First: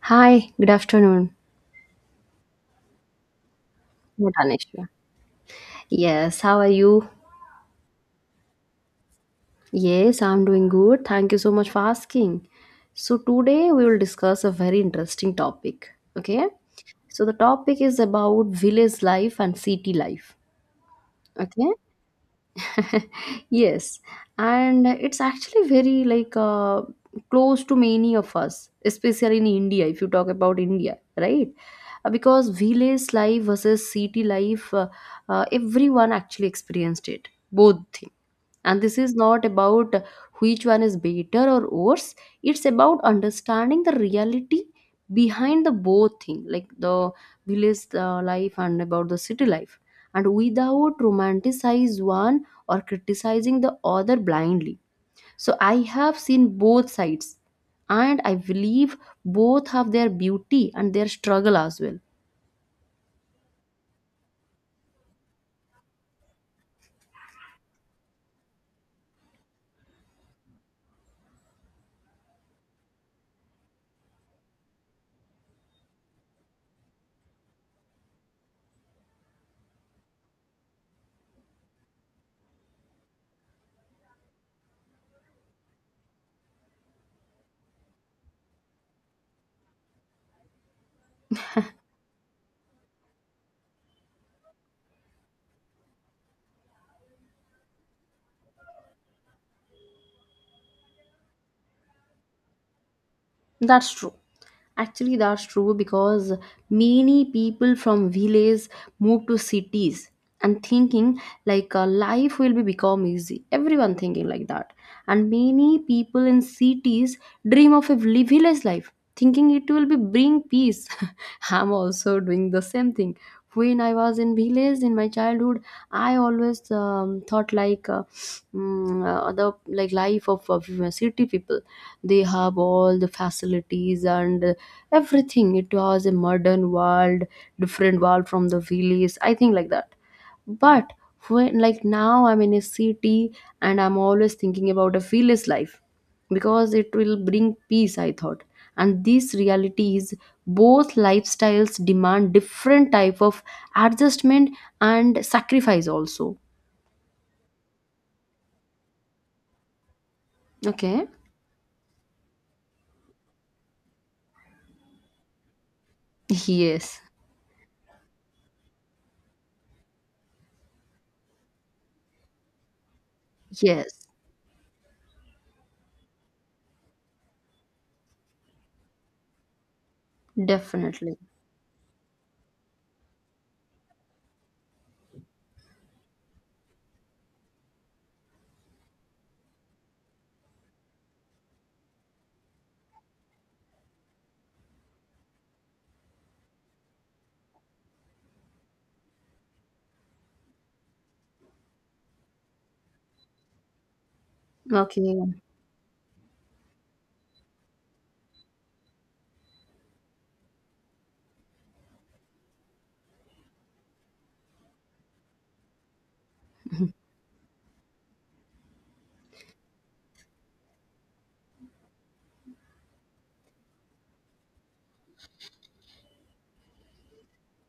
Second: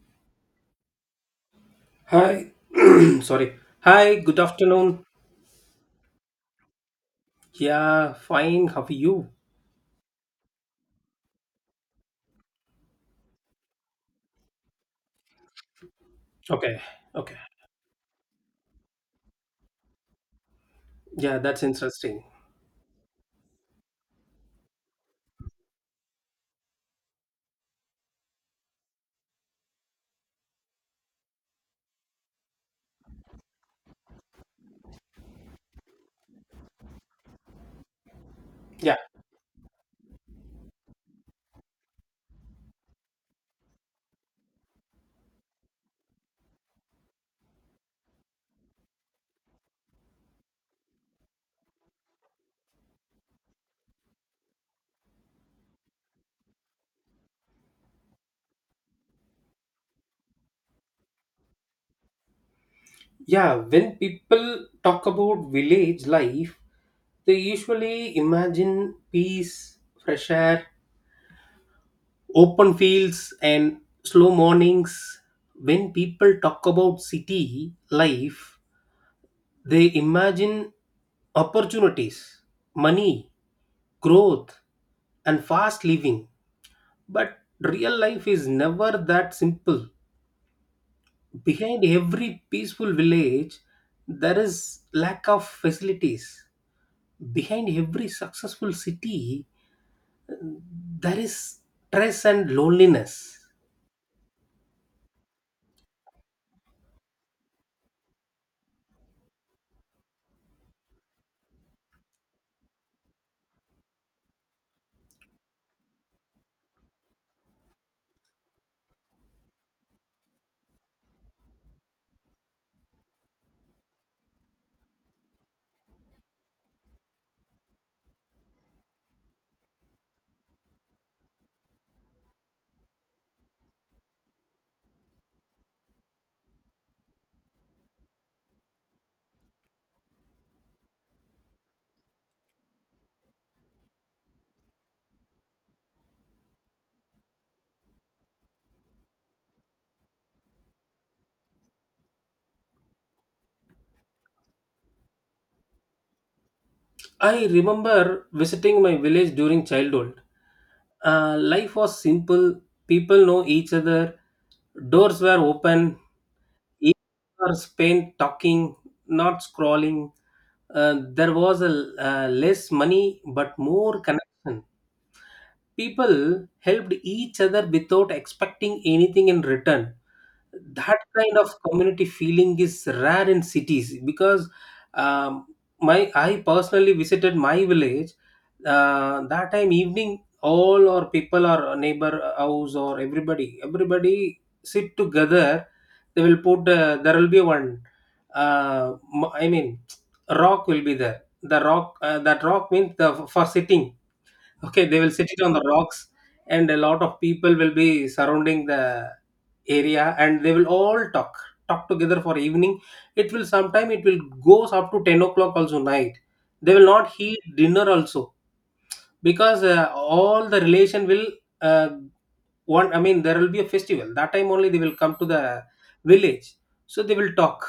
Hi, good afternoon. Hi. Sorry. Hi, Not good an afternoon. Yes, how are you? Yeah, fine. How are you? Yes, I'm doing good. Thank you so much for asking. So, today we will discuss a very interesting topic. Okay, Okay. so the Okay. topic is about village life and city life. Yeah, that's Okay, interesting. yes, and it's actually very close to many of us, especially in India. If you talk about India, right? Because village life versus city life, everyone actually experienced it, both things, and Yeah. this is not about which one is better or worse. It's about understanding the reality behind the both thing, like the village life and about the city life, and without romanticize one or criticizing the other blindly. So I have seen both sides, and I believe both have their beauty and their struggle as well. Yeah, when people talk about village life, they usually imagine peace, fresh air, open fields, and slow mornings. When people talk about city life, they imagine opportunities, money, growth, and fast living. But real life is never that simple. Behind every peaceful village, there is lack of facilities. Behind every successful city, there is stress and loneliness. That's true. Actually, that's true because many people from villages move to cities and thinking life will be become easy. Everyone thinking like that, and many people in cities dream of a village life, thinking it will be bring peace. I'm also doing the same thing. When I was in village in my childhood, I always thought the like life of city people, they have all the facilities, and everything. It was a modern world, different world from the village, I think like that. But when like now I'm in a city, and I'm always thinking about a village life because it will bring peace, I thought. And this reality is, both lifestyles demand different type of adjustment and sacrifice also. I remember visiting my village during childhood. Okay, Life was simple. People know each other. Doors were open. yes, Years were spent talking, not scrolling. There was less money but more yes, connection. People helped each other without expecting anything in return. That definitely. kind of community feeling is rare in cities because um, my I personally visited my village. That time evening, all our people, our neighbor house, or everybody sit together. They will put There will be one, uh, I mean, rock will be there. The rock uh, that rock means the, for sitting. Okay, they will Okay. sit it on the rocks, and a lot of people will be surrounding the area, and they will all talk together for evening. It will sometime, it will goes up to 10 o'clock also night. They will not eat dinner also because all the relation will, uh, one. I mean, there will be a festival that time only they will come to the village, so they will talk.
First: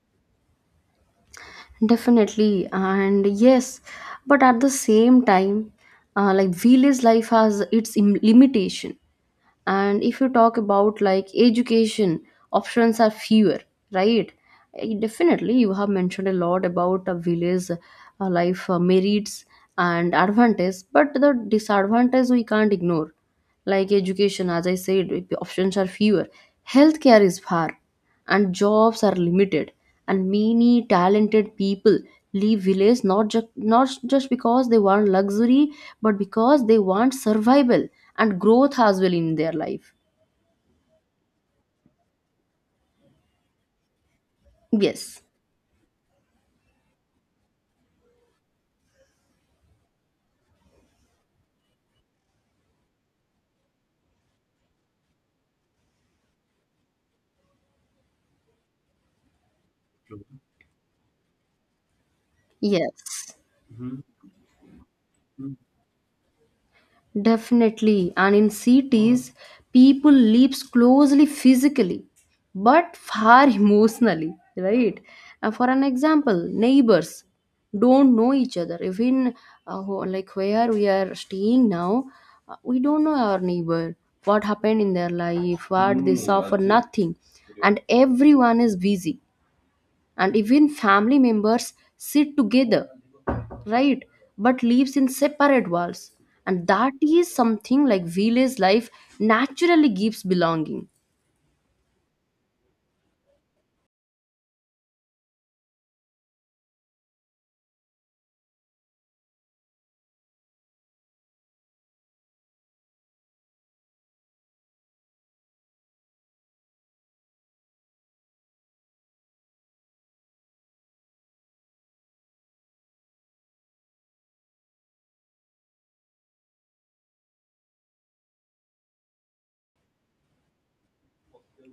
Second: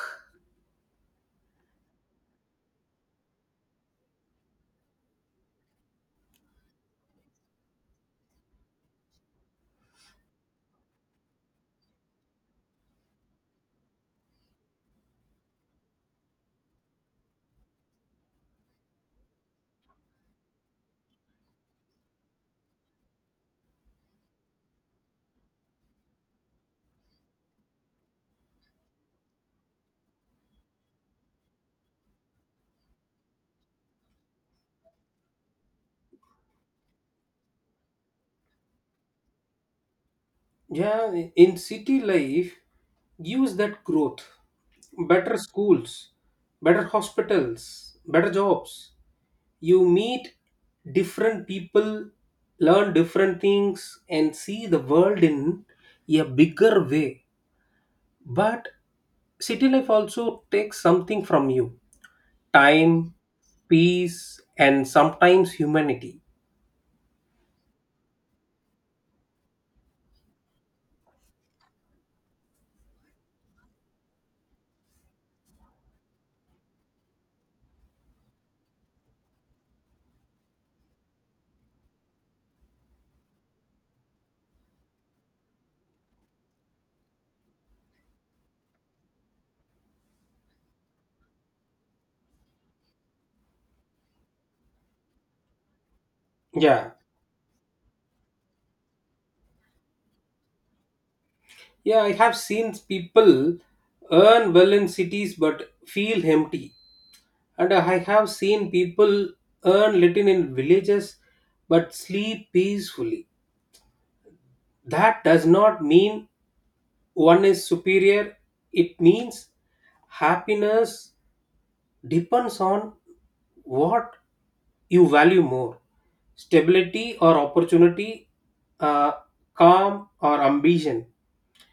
Definitely, and yes, but at the same time, like village life has its limitation. And if you talk about like education, options are fewer, right? Definitely, you have mentioned a lot about a village life merits and advantages, but the disadvantage we can't ignore, like education. As I said, options are fewer, healthcare is far, and jobs are limited, and many talented people leave village not just because they want luxury, but because they want survival and growth as well in their life. Yeah, in city life, use that growth. Yes. Better schools, better hospitals, better jobs. You meet different people, learn different things, and see the world in a bigger way. But city life also takes something from you time, Yes. peace, and sometimes humanity. Definitely. And in cities, people live closely physically, but far emotionally, right? Now, for an example, neighbors don't know each other. Even like where we are staying now, we don't know our neighbor, what happened in their life, what they suffer, nothing. And everyone is busy. And even family members sit together, right, but lives in separate worlds. And Yeah. that is something like village life naturally gives belonging. Yeah, I have seen people earn well in cities but feel empty. And I have seen people earn little in villages but sleep peacefully. That does not mean one is superior. It means happiness depends on what you value more stability or opportunity, uh, calm or ambition.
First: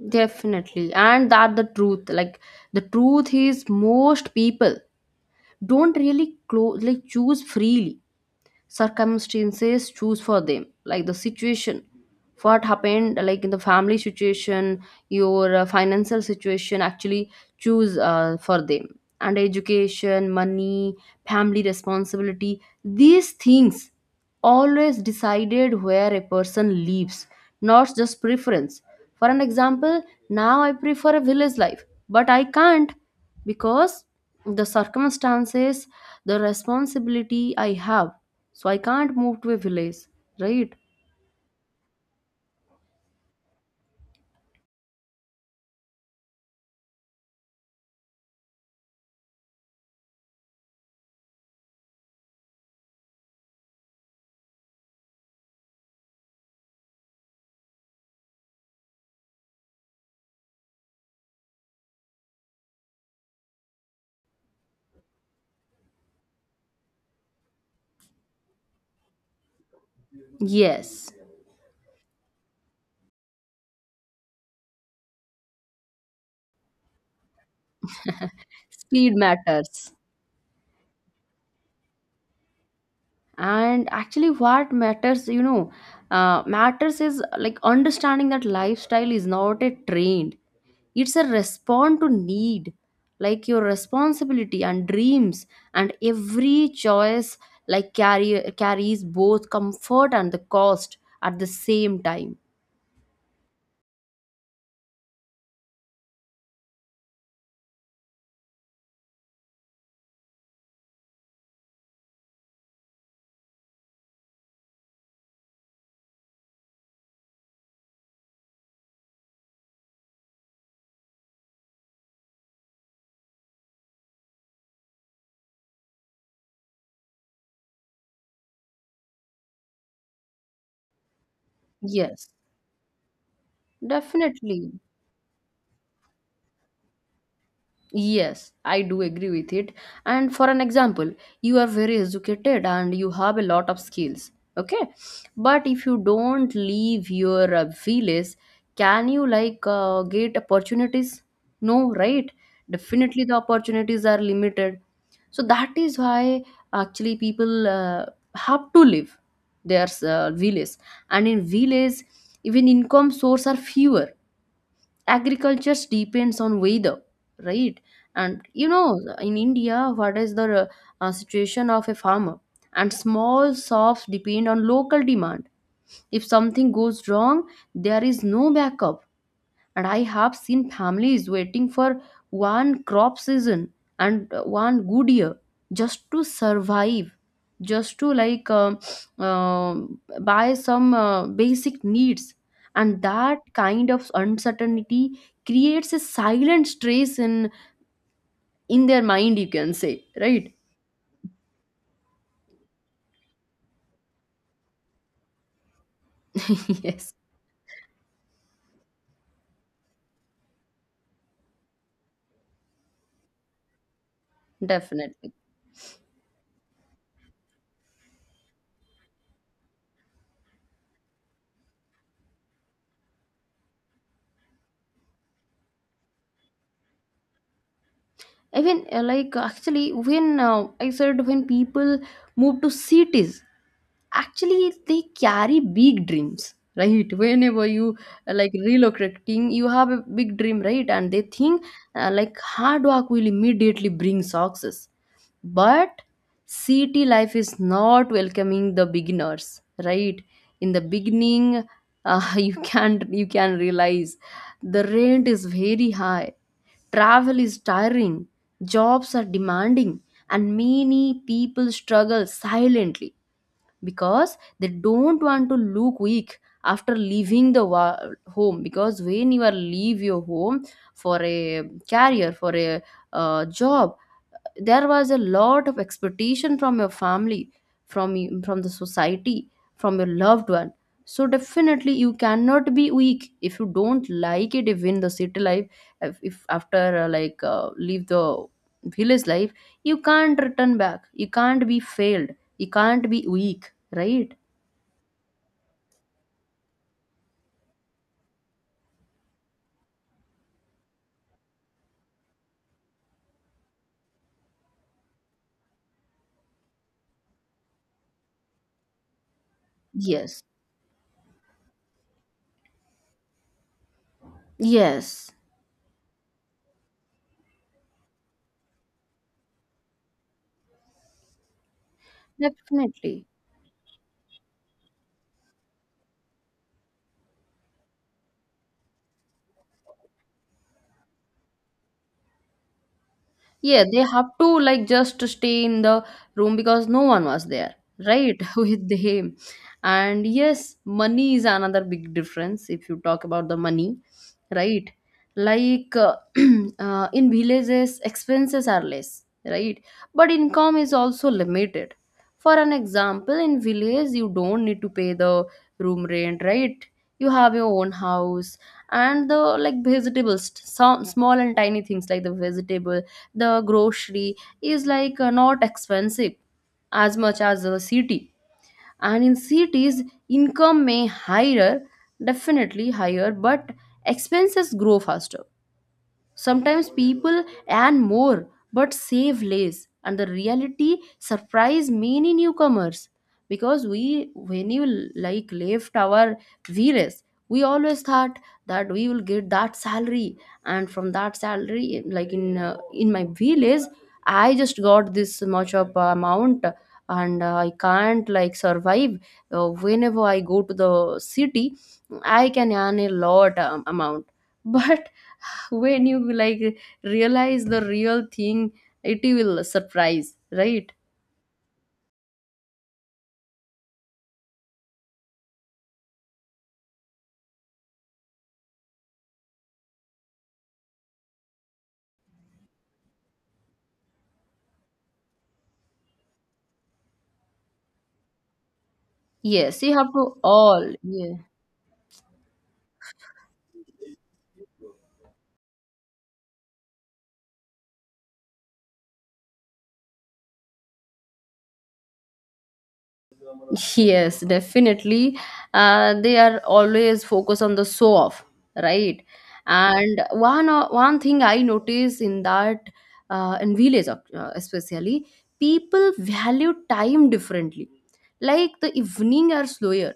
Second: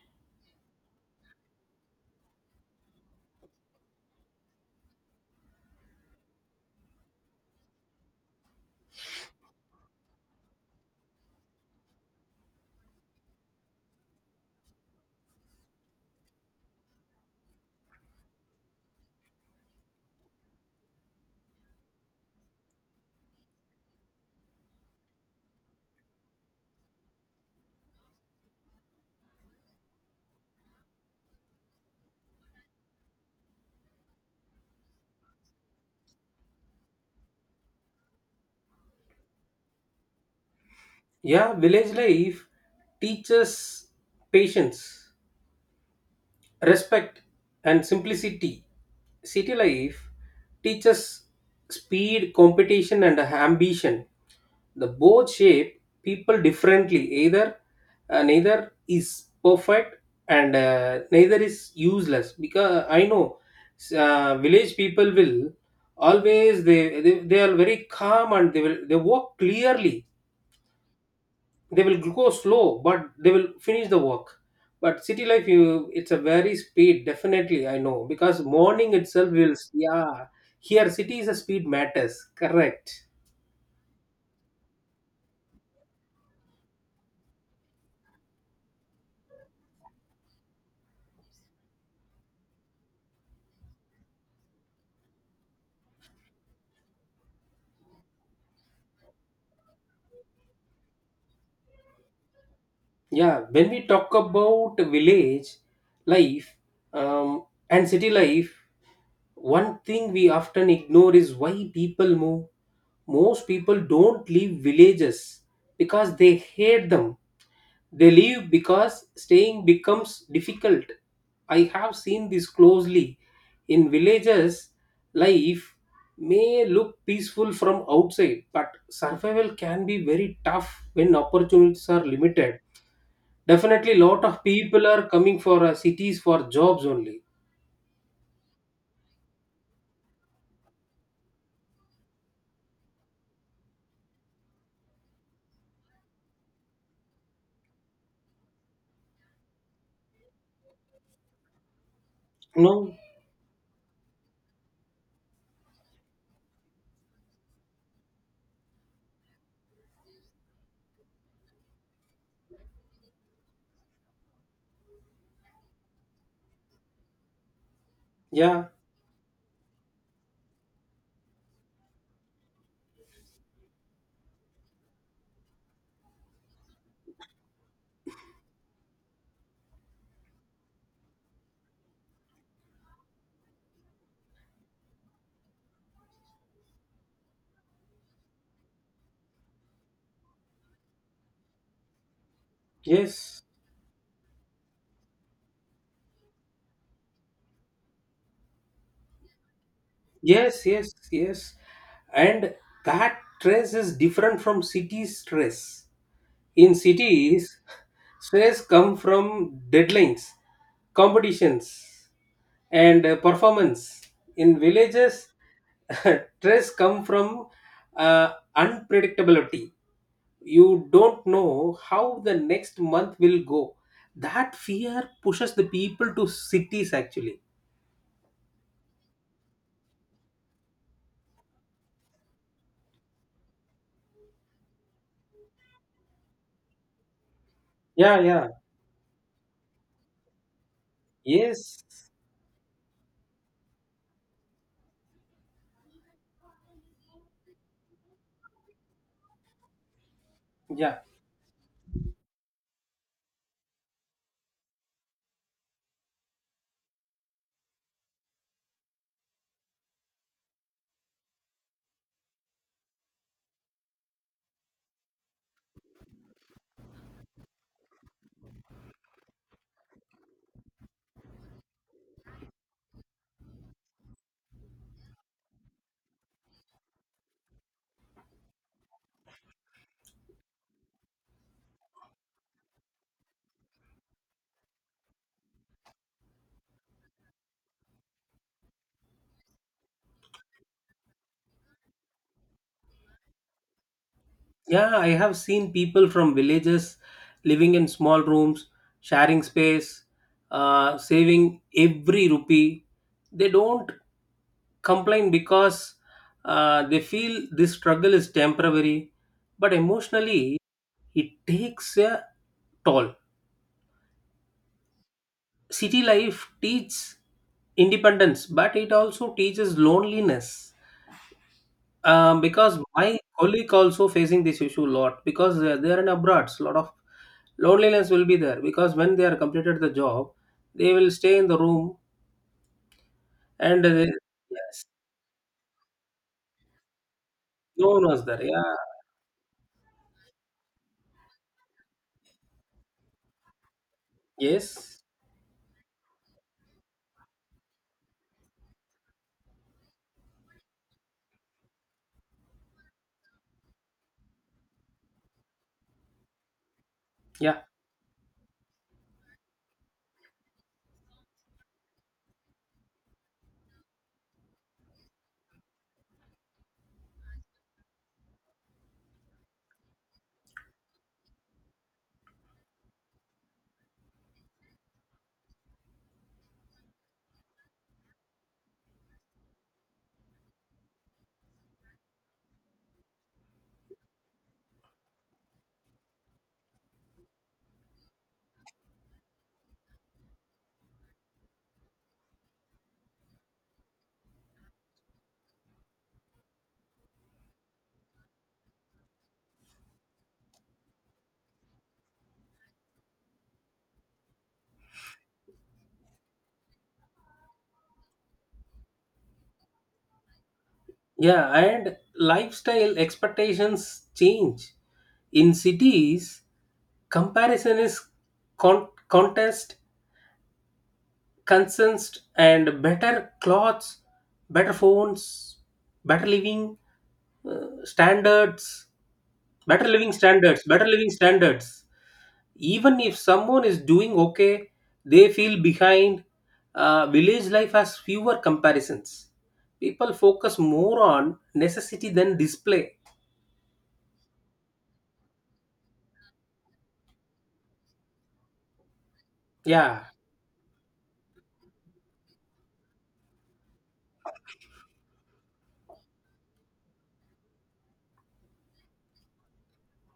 Definitely. And that the truth, like the truth is most people don't really close like choose freely. Circumstances choose for them, like the situation, what happened, like in the family situation, your financial situation actually choose for them. And education, money, family responsibility, these things always decided where a person lives, not just preference. For an example, now I prefer a village life, but I can't, because the circumstances, the responsibility I have, so I can't move to a village, right? Yeah, village life teaches patience, respect, and simplicity. City life teaches speed, competition, and ambition. The both shape people differently. Either Neither is perfect, and neither is useless. Because I know village people will always they are very calm, and they walk clearly. Yes, They will go slow but they will finish the work. But city life, you it's a very speed. Definitely I know because morning speed itself will, matters. yeah, here city is a speed matters. Correct. And actually, what matters, you know, matters is like understanding that lifestyle is not a trend, it's a response to need, like your responsibility and dreams. And every choice, like, carries both comfort and the cost at the same time. Yeah, when we talk about village life, um, and city life, one thing we often ignore is why people move. Most people don't leave villages because they hate them. They leave because staying becomes difficult. I have seen this closely. In villages, life may look peaceful from outside, but survival can be very tough when opportunities are Yes, limited. Definitely, lot of definitely. people are coming for cities for jobs only. Yes, I do agree with it. And for an example, you are very educated and you have a lot of skills. Okay, but if you don't leave your village, can you get opportunities? No, right? No, Definitely, the opportunities are limited. So that is why actually people have to leave their village. And in village, even income source are fewer, agriculture depends on weather, right? And you yeah, know in India what is the situation of a farmer. And small shops depend on local demand. If something goes wrong, there is no backup. And I have seen families waiting for one crop season and one good year just to survive, just to buy some basic needs. And that yes. kind of uncertainty creates a silent stress in their mind, you can say, right? Yes, yes, yes. And that stress is different from city stress. In Yes, cities, stress come from deadlines, competitions, and performance. In villages, definitely. stress come from uh, unpredictability. You don't know how the next month will go. That fear pushes the people to cities actually. Even like actually when I said when people move to cities, actually they carry big dreams, right? Whenever you Yeah, yeah. like relocating, you have a big dream, right? And they think Yes. Like hard work will immediately bring success. But city life is not welcoming the beginners, right? In the Yeah. beginning, you can realize the rent is very high, travel is tiring, jobs are demanding, and many people struggle silently because they don't want to look weak after leaving the home. Because when you are leave your home for a career, for a job, there was a lot of expectation from your family, from from the society, from your loved one. So definitely you cannot be weak. If you don't like it, if in the city life, if after leave the village life, you can't return back, you can't be failed, you can't be weak, right? Yeah, I have seen people from villages living in small rooms, sharing space, saving every rupee. They don't complain because they feel this struggle is temporary, but Yes. emotionally, it takes a toll. Yes. City life teaches independence, but it also teaches loneliness. Because my Definitely. colleague also facing this issue a lot because they are in abroad. A lot of loneliness will be there because when they are completed the job, they will stay in the room, Yeah, and they they, have to yes, like just stay in the room because no one was there, no one was right? there, yeah. With them. And yes, money is another big difference if you talk about the money, right? Yes, Like uh, in villages, expenses are less, right? But income is also limited. For an example, in village, you don't need to pay the room rent, right? You have yeah, your own house, and the like vegetables, some small and tiny things like the vegetable, the grocery is not expensive as much as the city. And in cities, income may higher, definitely higher, but expenses grow faster. Sometimes people earn more but save less, and the reality surprise many newcomers. Because we, when you like left our VRS, we always thought that we will get that salary, and from that salary, in my village, I just got this much of amount, and I can't like survive. Whenever I go to the city, I can earn a lot amount, but when you like realize the real thing, it will surprise, right? yeah, and lifestyle expectations change. In cities, comparison is contest consensed, and better clothes, better phones, better living, standards, Yes, better you have living to standards, better all, living yeah. standards. Even if someone is doing okay, they feel behind. Village life has fewer comparisons. People focus more on necessity than display. Yes, definitely. They are always focused on the show off, right? Yeah, And one thing I notice in that, in village especially, people value time differently. Like the evening are slower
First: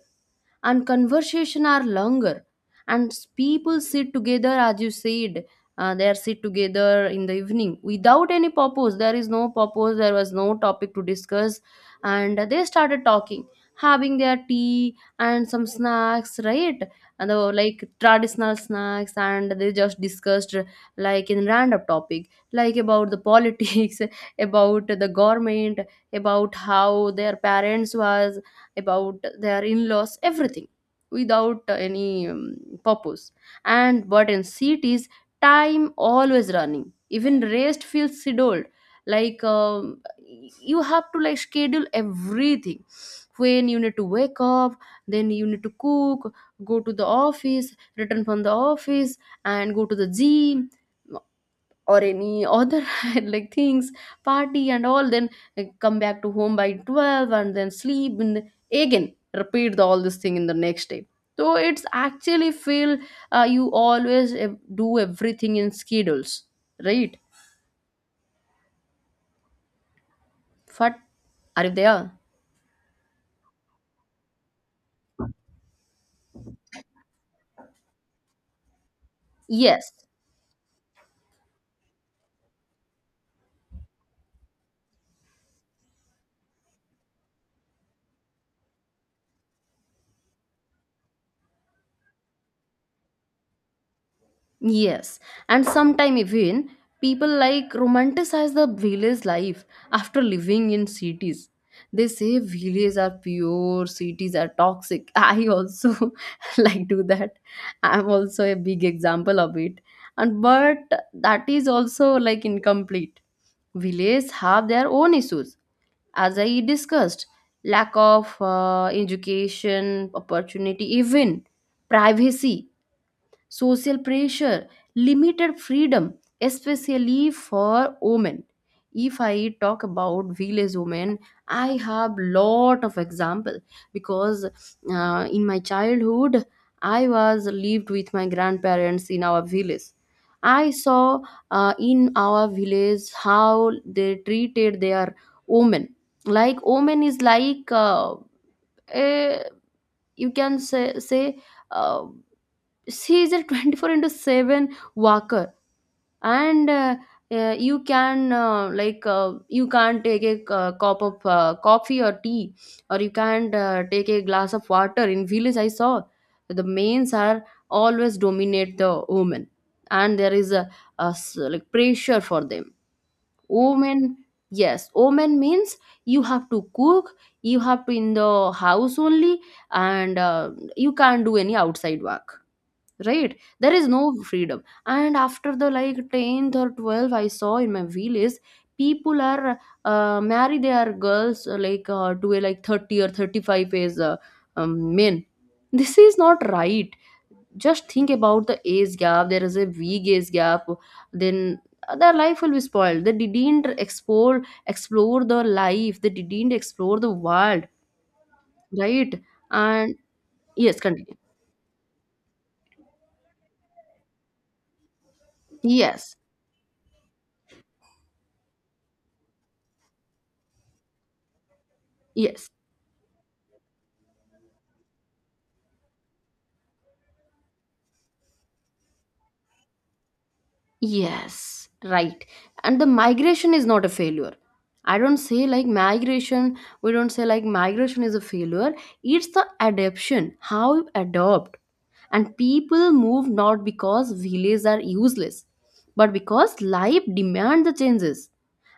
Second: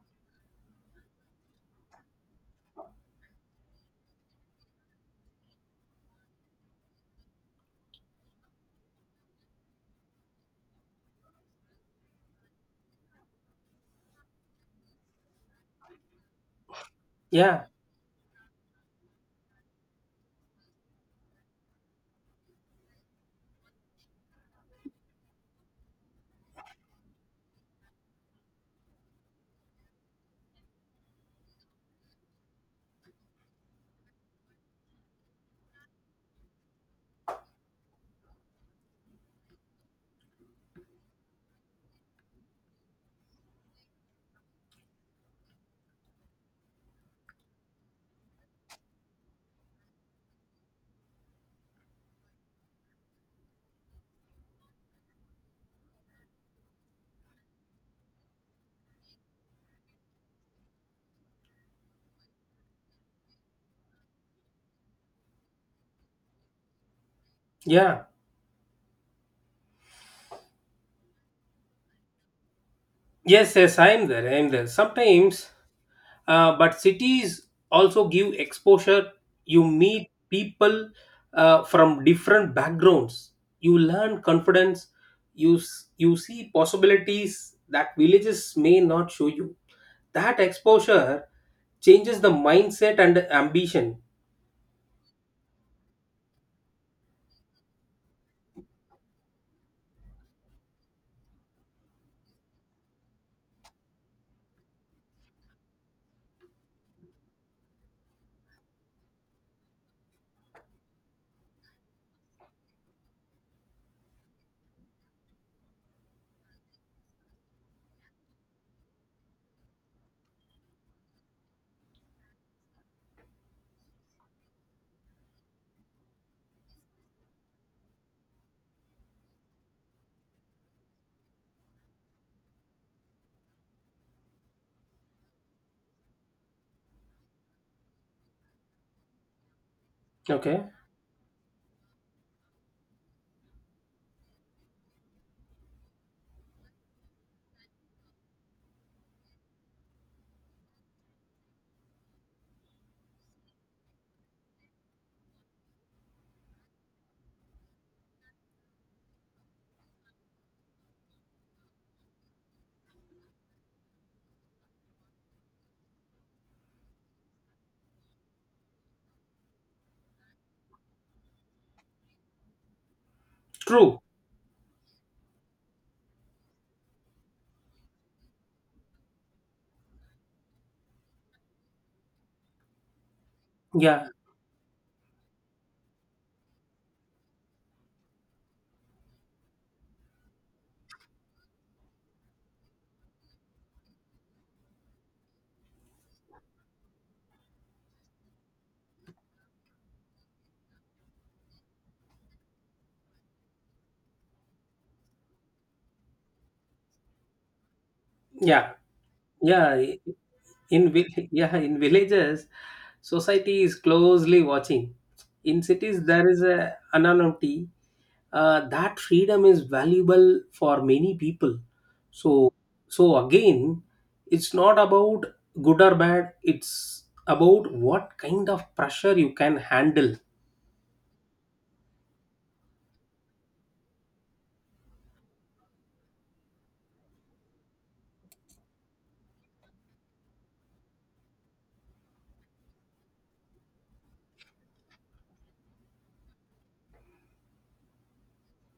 and conversation are longer, and people sit together as you said. They are sit together in the evening without any purpose. There is no purpose. There was no topic to discuss, and they started talking, having their tea and some snacks, right? And yeah, like traditional snacks, and they just discussed like in random topic, like about the politics, about the government, about how their parents was, about their in-laws, everything without any purpose. And but in cities, time always running, even rest feels scheduled. like um, you have to like schedule everything: when you need to wake up, then you need to cook, go to the office, return from the office, and go to the gym or any other like things, party and all, then like, come back to home by 12 and then sleep, and again repeat all this thing in the next day. So it's actually feel you always do everything in schedules, right? yeah, Fat, are you there? yes, yes, I'm there, sometimes. But cities also give exposure. You Yes. meet people from different backgrounds. You learn confidence. You see possibilities that villages may not show you. That exposure changes the mindset and ambition. Yes, and sometime even people like romanticize the village life after living in cities. They say villages are pure, cities are toxic. I also like do that. I'm also a big example of it. And but that is also like incomplete. Villages have their own issues, as I discussed: lack of education, opportunity, even privacy, social pressure, limited freedom, especially for women. If I talk about village women, I have lot of example, because in my childhood I was lived with my grandparents in our village. Okay, I saw in our village how they treated their women. Like women is like a, you can say uh, she is a 24 into 7 walker, and you can you can't take a cup of coffee or tea, or you can't take a glass of water. In village I saw the mains are always dominate the women, and there is like pressure for them, true, women. Yes, women means you have to cook, you have to in the house only. And you can't do any outside work, right? There is yeah, no freedom. And after the like 10th or 12th, I saw in my village people are marry their girls to a like 30 or 35 as men. This is not right. Just think about the age gap. There is a big age gap. Then their life will be spoiled. They didn't explore the life. They didn't explore the world, yeah, right? yeah. And yes, continue. Yeah, in villages, society is closely watching. In cities, Yes, there is a anonymity. That freedom is valuable for many people. yes. So so again, it's not about good or bad, it's about what kind of pressure you can handle. Yes, right. And the migration is not a failure. I don't say like migration, we don't say like migration is a failure. It's the adaption, how you adopt. And people move not because villages are useless, but because life demands the changes.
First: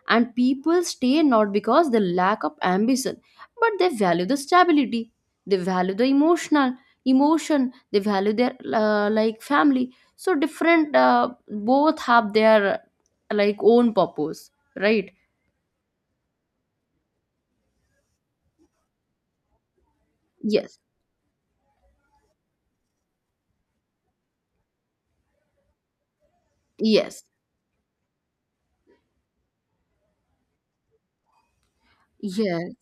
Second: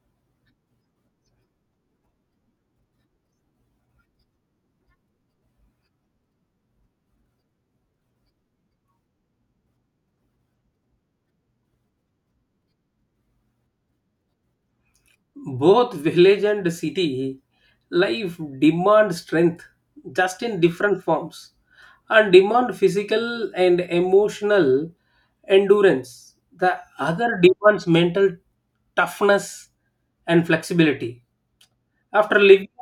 And people stay not because they lack of ambition, but they value the stability. They value the emotional emotion. They value their like family. So different, both have their like own purpose, right? Both village and city life demand strength, just in Yes, different forms. And demand physical and emotional endurance. The yes, other demands mental toughness and flexibility. After living, yes.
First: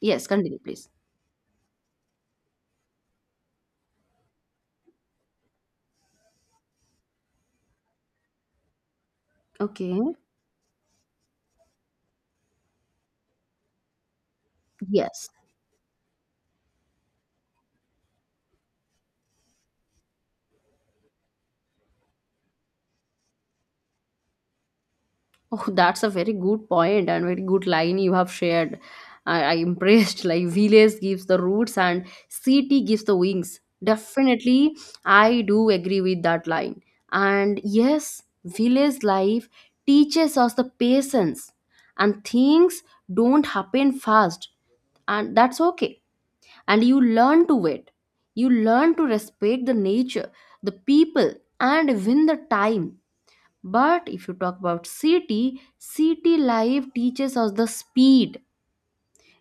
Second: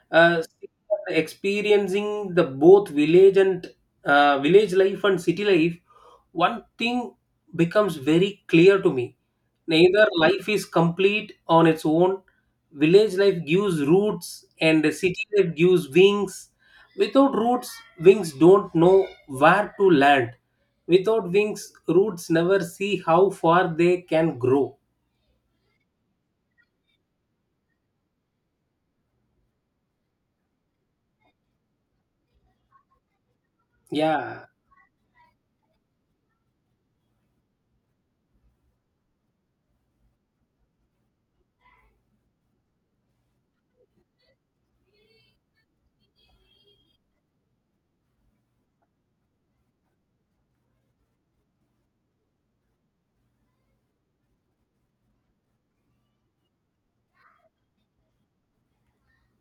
Yes, uh, continue please. experiencing the both village life and city life, one thing becomes very clear to me. Neither Okay. life is complete on its own. Village life gives roots, and the city Yes. life gives wings. Without roots, wings don't know where to land. Without wings, roots never see how far they can grow. Oh, that's a very good point and very good line you have shared. I impressed. Like village gives the roots and city gives the wings. Yeah, Definitely, I do agree with that line. And yes, village life teaches us the patience, and things don't happen fast, and that's okay. And you learn to wait. You learn to respect the nature, the people, and even the time. But if you talk about CT, CT life teaches us the speed.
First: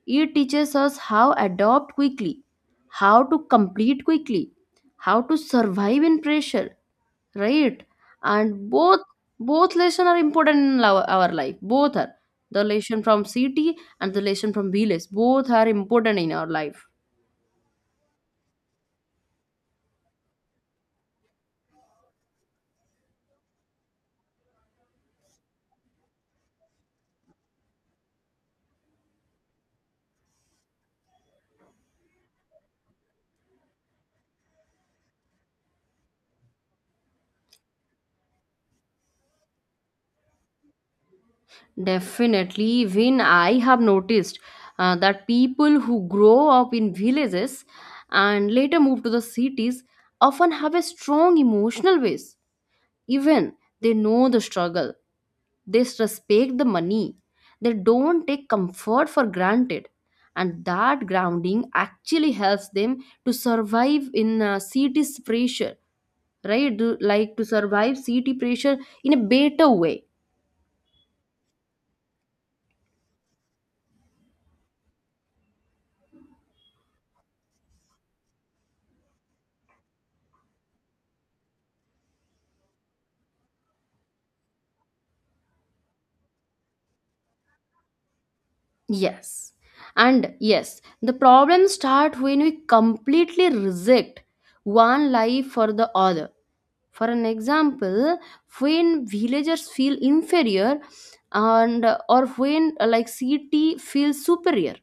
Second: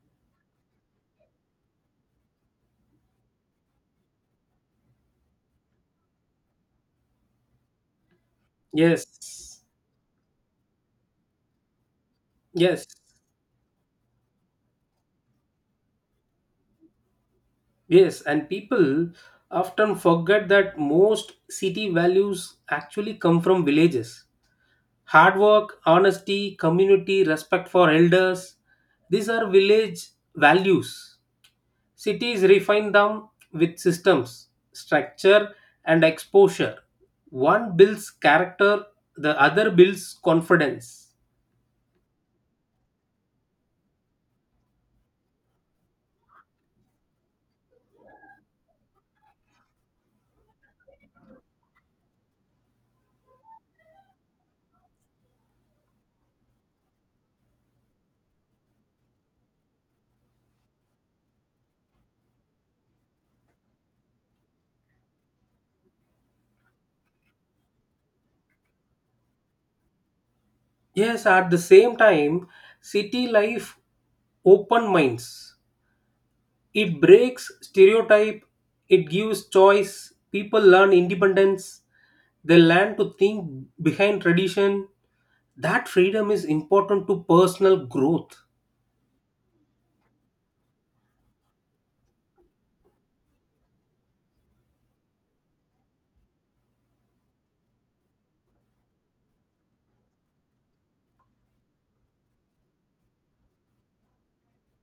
It teaches us how adopt quickly, how to complete quickly, how to survive in pressure, right? And both yes, both lesson are important in our life. Both are the yes. lesson from CT and the lesson from BLS. Both are important in our life. Yes, and people often forget that most city values actually come from villages. Hard work, honesty, community, respect for elders, these are village values. Cities refine them with systems, structure, and exposure. One builds character, the other builds confidence. Definitely, even I have noticed that people who grow up in villages and later move to the cities often have a strong emotional base. Even they know the struggle, they respect the money, they don't take comfort for granted, and that grounding actually helps them to survive in cities pressure, right? Like to survive city pressure in a better way. Yes, at the same time, city life open minds. It breaks stereotype, it gives choice, people learn independence, they learn to think behind tradition. That freedom is important to personal growth. Yes. And yes, the problems start when we completely reject one life for the other. For an example, when villagers feel inferior, and or when like city feels superior,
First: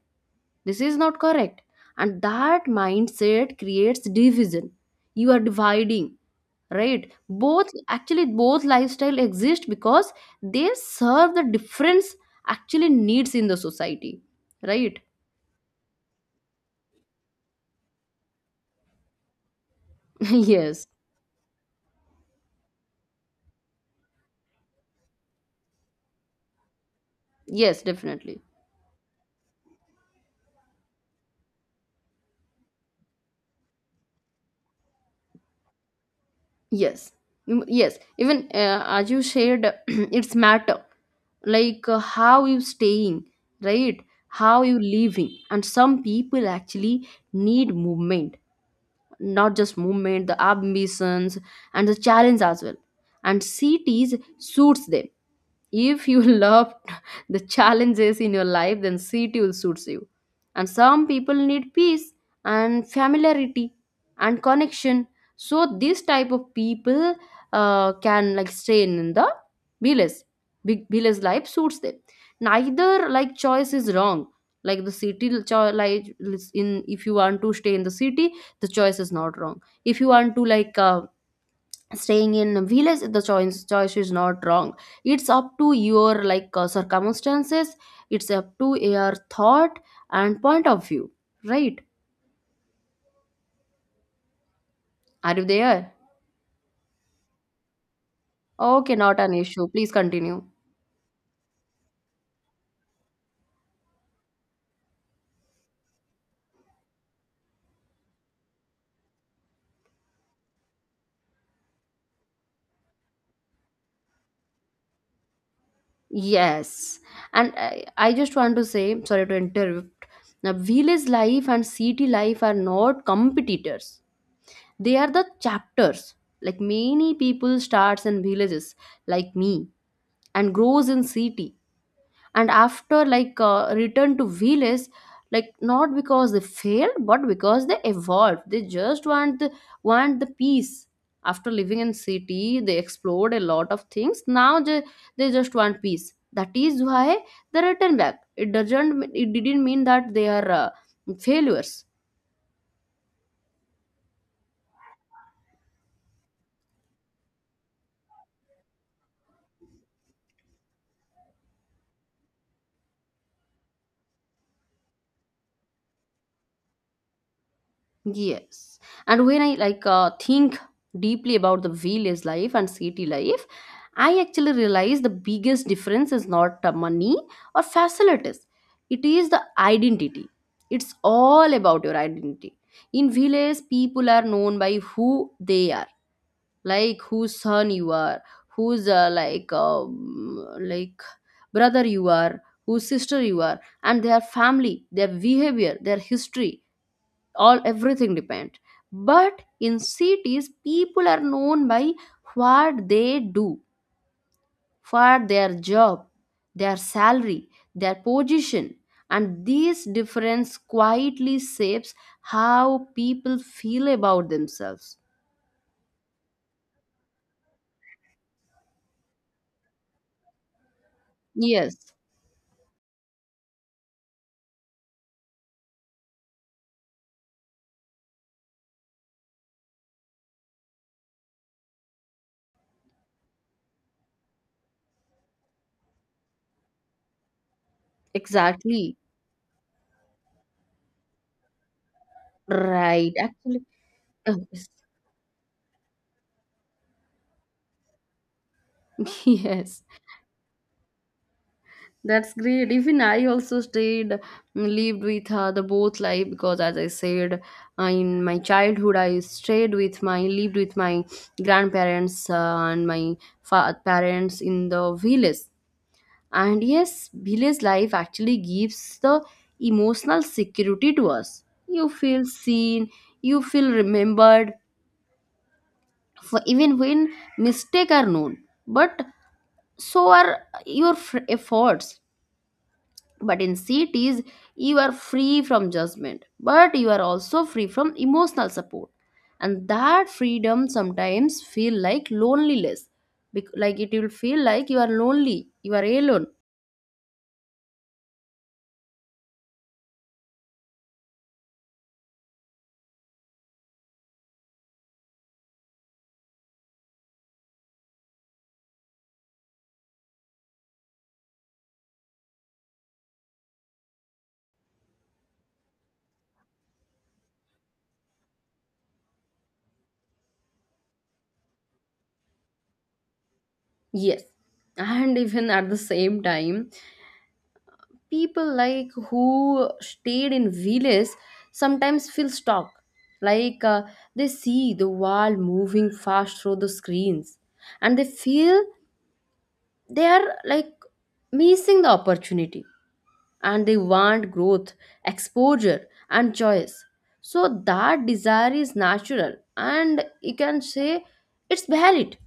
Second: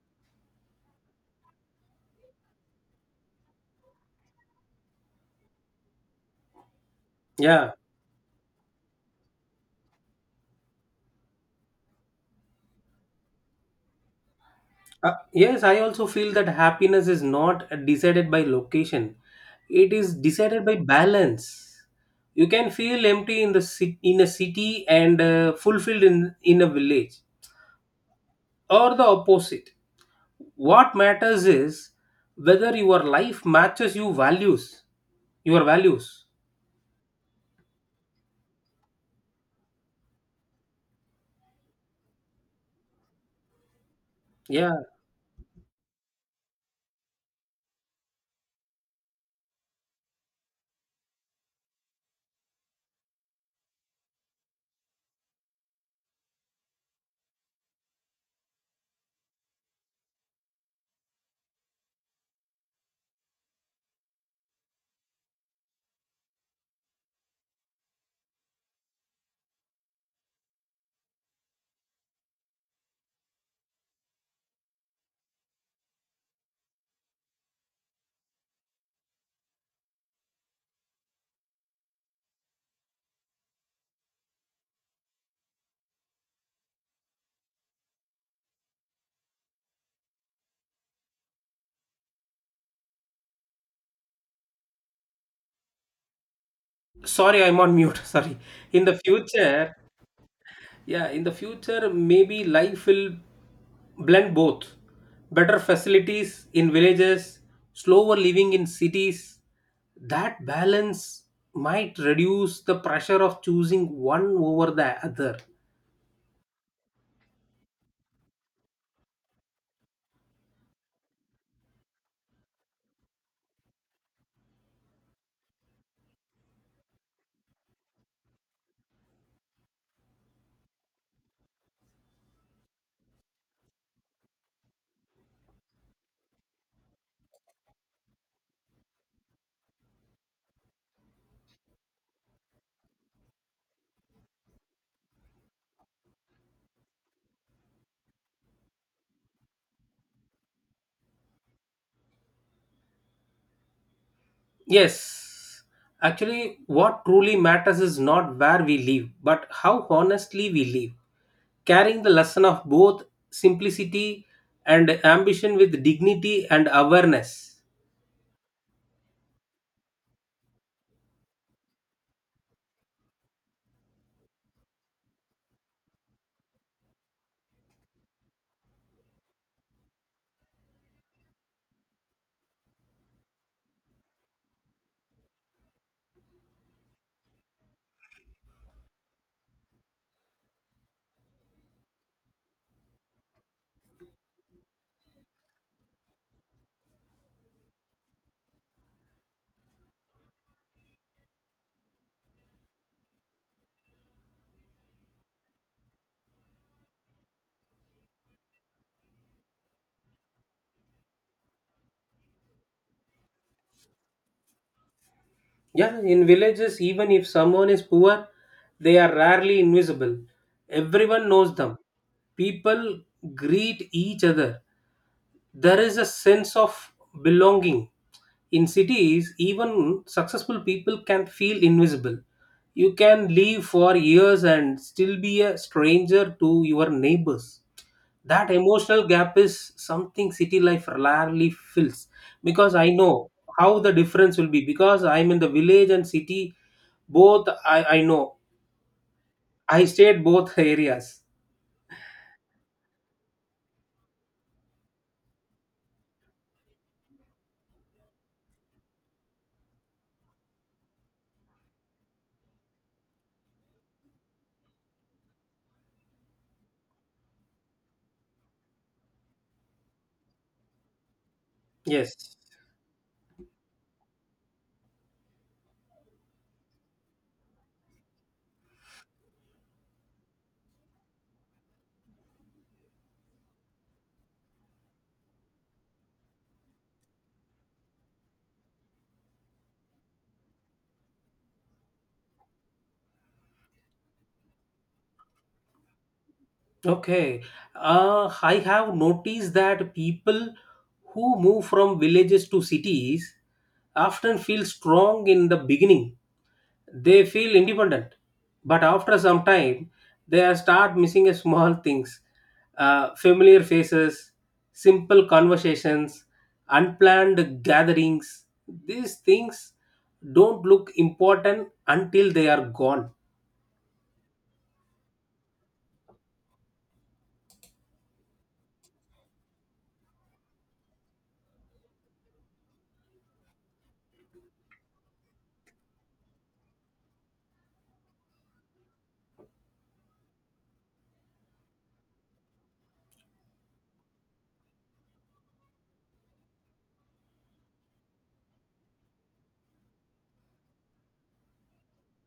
this is not correct. And that mindset creates division. You are dividing, right? Both, Yeah. actually both lifestyle exist because they serve the difference actually needs in the society, right? Yes, I also feel that happiness is not decided by location. It is decided by Yes. balance. You can feel empty in in a city and fulfilled in a village. Yes, definitely. Or the opposite. What matters is whether your life matches your values. Your values. Yes. Mm, yes, even as you shared, it's matter, like how you staying, right? How Yeah. you living. And some people actually need movement, not just movement, the ambitions and the challenge as well. And cities suits them. If you love the challenges in your life, then city will suits you. And some people need peace and familiarity and connection. So this type of people can like stay in the villas. Big villas life suits them. Neither like choice is wrong. Like the like in, if you want to stay in the city, the choice is not wrong. If you want to like staying in a village, the choice is not wrong. It's up to your like circumstances, it's up to your thought and point of view, right? Are you there? Sorry, I'm on mute. Sorry. In Okay, the not an issue, future, please continue. yeah, maybe life will blend both better facilities in villages, slower living in cities. That balance might reduce the pressure of choosing one over the other. Yes, and I just want to say, sorry to interrupt. Now, village life and city life are not competitors. They are the chapters. Like many people starts in villages, like me, and grows in city. And after like return to village, like not because they fail, but because they evolve. They just want the peace. After living in city they explored a lot of things. Now they just want peace. That is why they return back. It doesn't it didn't mean that they are failures. Yes. Actually, what truly matters is not where we live, but how honestly we live, carrying the lesson of both simplicity and ambition with dignity and awareness. Yes. And when I like think deeply about the village life and city life, I actually realize the biggest difference is not money or facilities. It is the identity. It's all about your identity. In village, people are known by who they are, like whose son you are, whose brother you are, whose sister you are, and their family, their behavior, their history, all everything depend. But in cities, people are known by what they do, for their job, their salary, their position. And this difference quietly shapes how people feel about themselves. Yeah, in villages, even if someone is poor, they are rarely invisible. Everyone knows Yes. them. People greet each other. There is a sense of belonging. In cities, even successful people can feel invisible. You can live for years and still be a stranger to your neighbors. That Exactly. emotional gap is something city life rarely fills because I Right, know actually. how the difference will be because I'm in the village and city both. I know. Yes. I stayed both areas. That's great. Even I also lived with the both life because, as I said, in my childhood, I lived with my grandparents and my parents in the village. And yes, village life actually gives the emotional security to us. You feel Yes. seen, you feel remembered, for even when mistakes are known. But so are your efforts. But in cities you are free from judgment, but you are also free from emotional support. And that freedom sometimes feel like loneliness. Like it will feel like you are lonely, you are alone. Okay, I have noticed that people who move from villages to cities often feel strong in the beginning. They feel independent, but after some time, they are start missing a small things, familiar faces, simple conversations, unplanned gatherings. These things don't look important until they are gone. Yes. And even at the same time, people like who stayed in villages sometimes feel stuck, like they see the world moving fast through the screens, and they feel they are like missing the opportunity. And they want growth, exposure, and choice. So that desire is natural, and you can say it's valid,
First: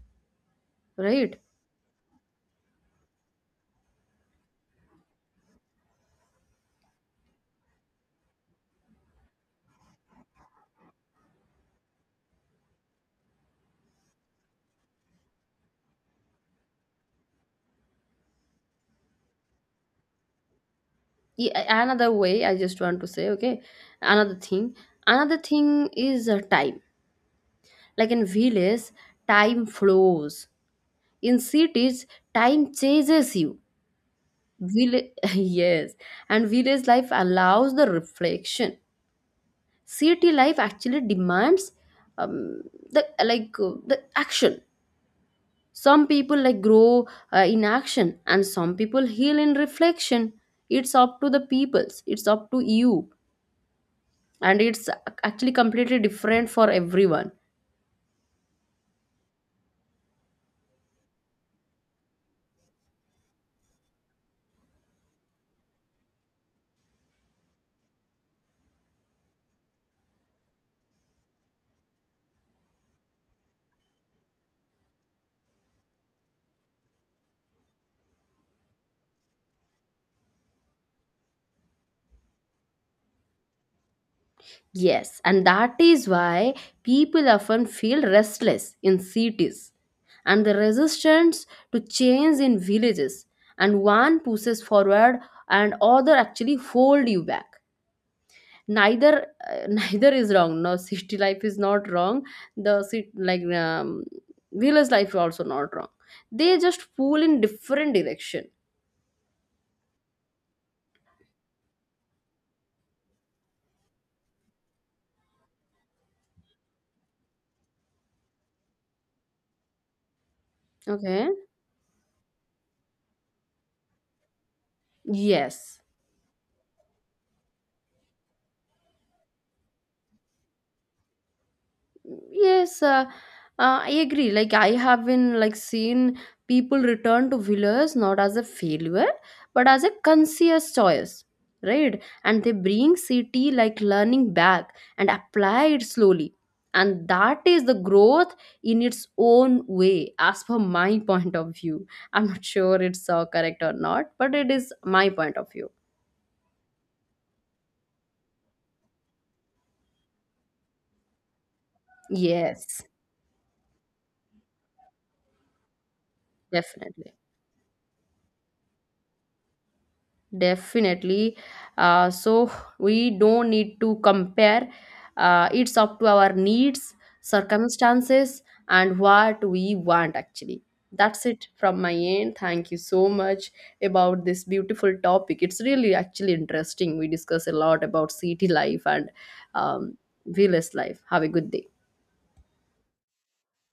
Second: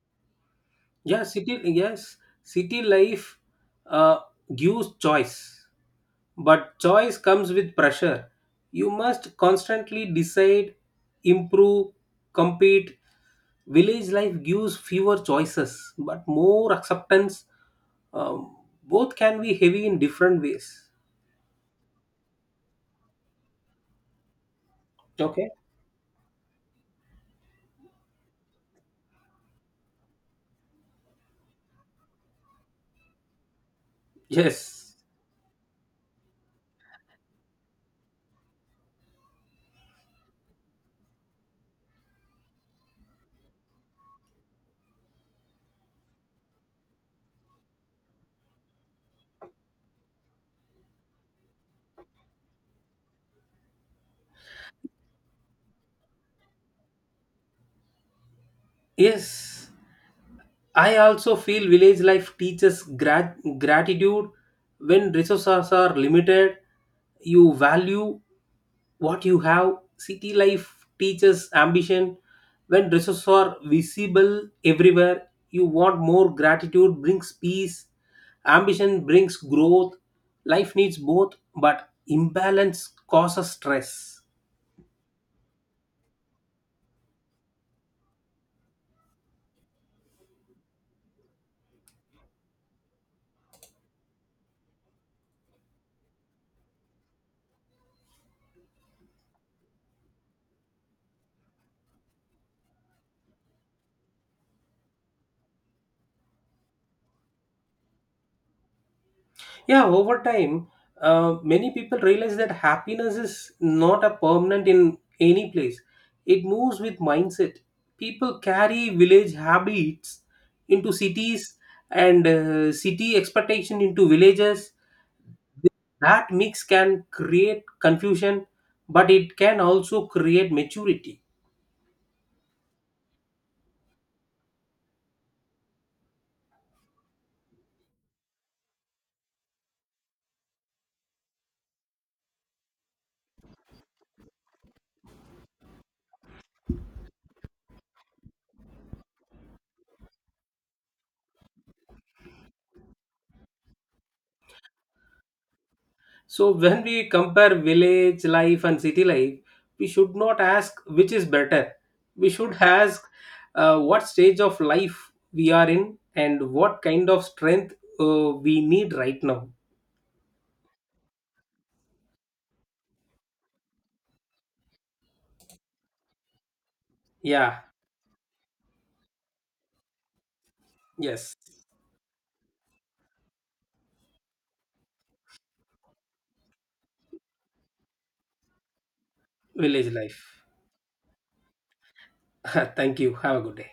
Yeah, right? city. Yes, city life uh, gives choice, but choice comes with pressure. You must constantly decide, improve, compete. Village life gives fewer choices but more acceptance. Um, Both can be heavy in different ways. Another way I just want to say, okay, another thing, another Okay. thing is time. Like in villages time flows, in cities time chases you. Yes. Village, yes. And village life allows the reflection. City life actually demands um, the like the action. Some people like grow in action, and some people heal in reflection. It's up to the peoples, it's up to you. And it's actually completely different for everyone. Yes. I also feel village life teaches gratitude when resources are limited. You value what you have. City life teaches ambition when resources are visible everywhere. You want more. Gratitude brings peace, ambition brings growth. Life needs both, but imbalance causes stress. Yes. And that is why people often feel restless in cities, and the resistance to change in villages. And one pushes forward, and other actually hold you back. Neither neither is wrong. No, city life is not wrong. The city like village life is also not wrong. They just pull in different direction. Yeah, over time, many people realize that happiness is not a permanent in any place. It moves with mindset. People carry village habits into Okay. cities, and city expectation into villages. Yes. That mix can create confusion, but it can also create maturity. Yes, I agree. Like I have been like seen people return to villas not as a failure but as a conscious choice, right? And they bring city like learning back and apply it slowly, and that is the growth in its own way, as per my point of view. I'm not sure it's correct or not, but it is my point of view. So when we compare village life and city life, we should not ask which is better. We should Yes, ask what stage of life we are in and what kind definitely. of strength we need right now. Definitely. So we don't need to compare. It's up to our needs, Yeah, circumstances, and what we want actually. That's yes, it from my end. Thank you so much about this beautiful topic. It's really actually interesting. We discuss a lot about city life and village um, life. village life. Have a good day. Thank you. Have a good day.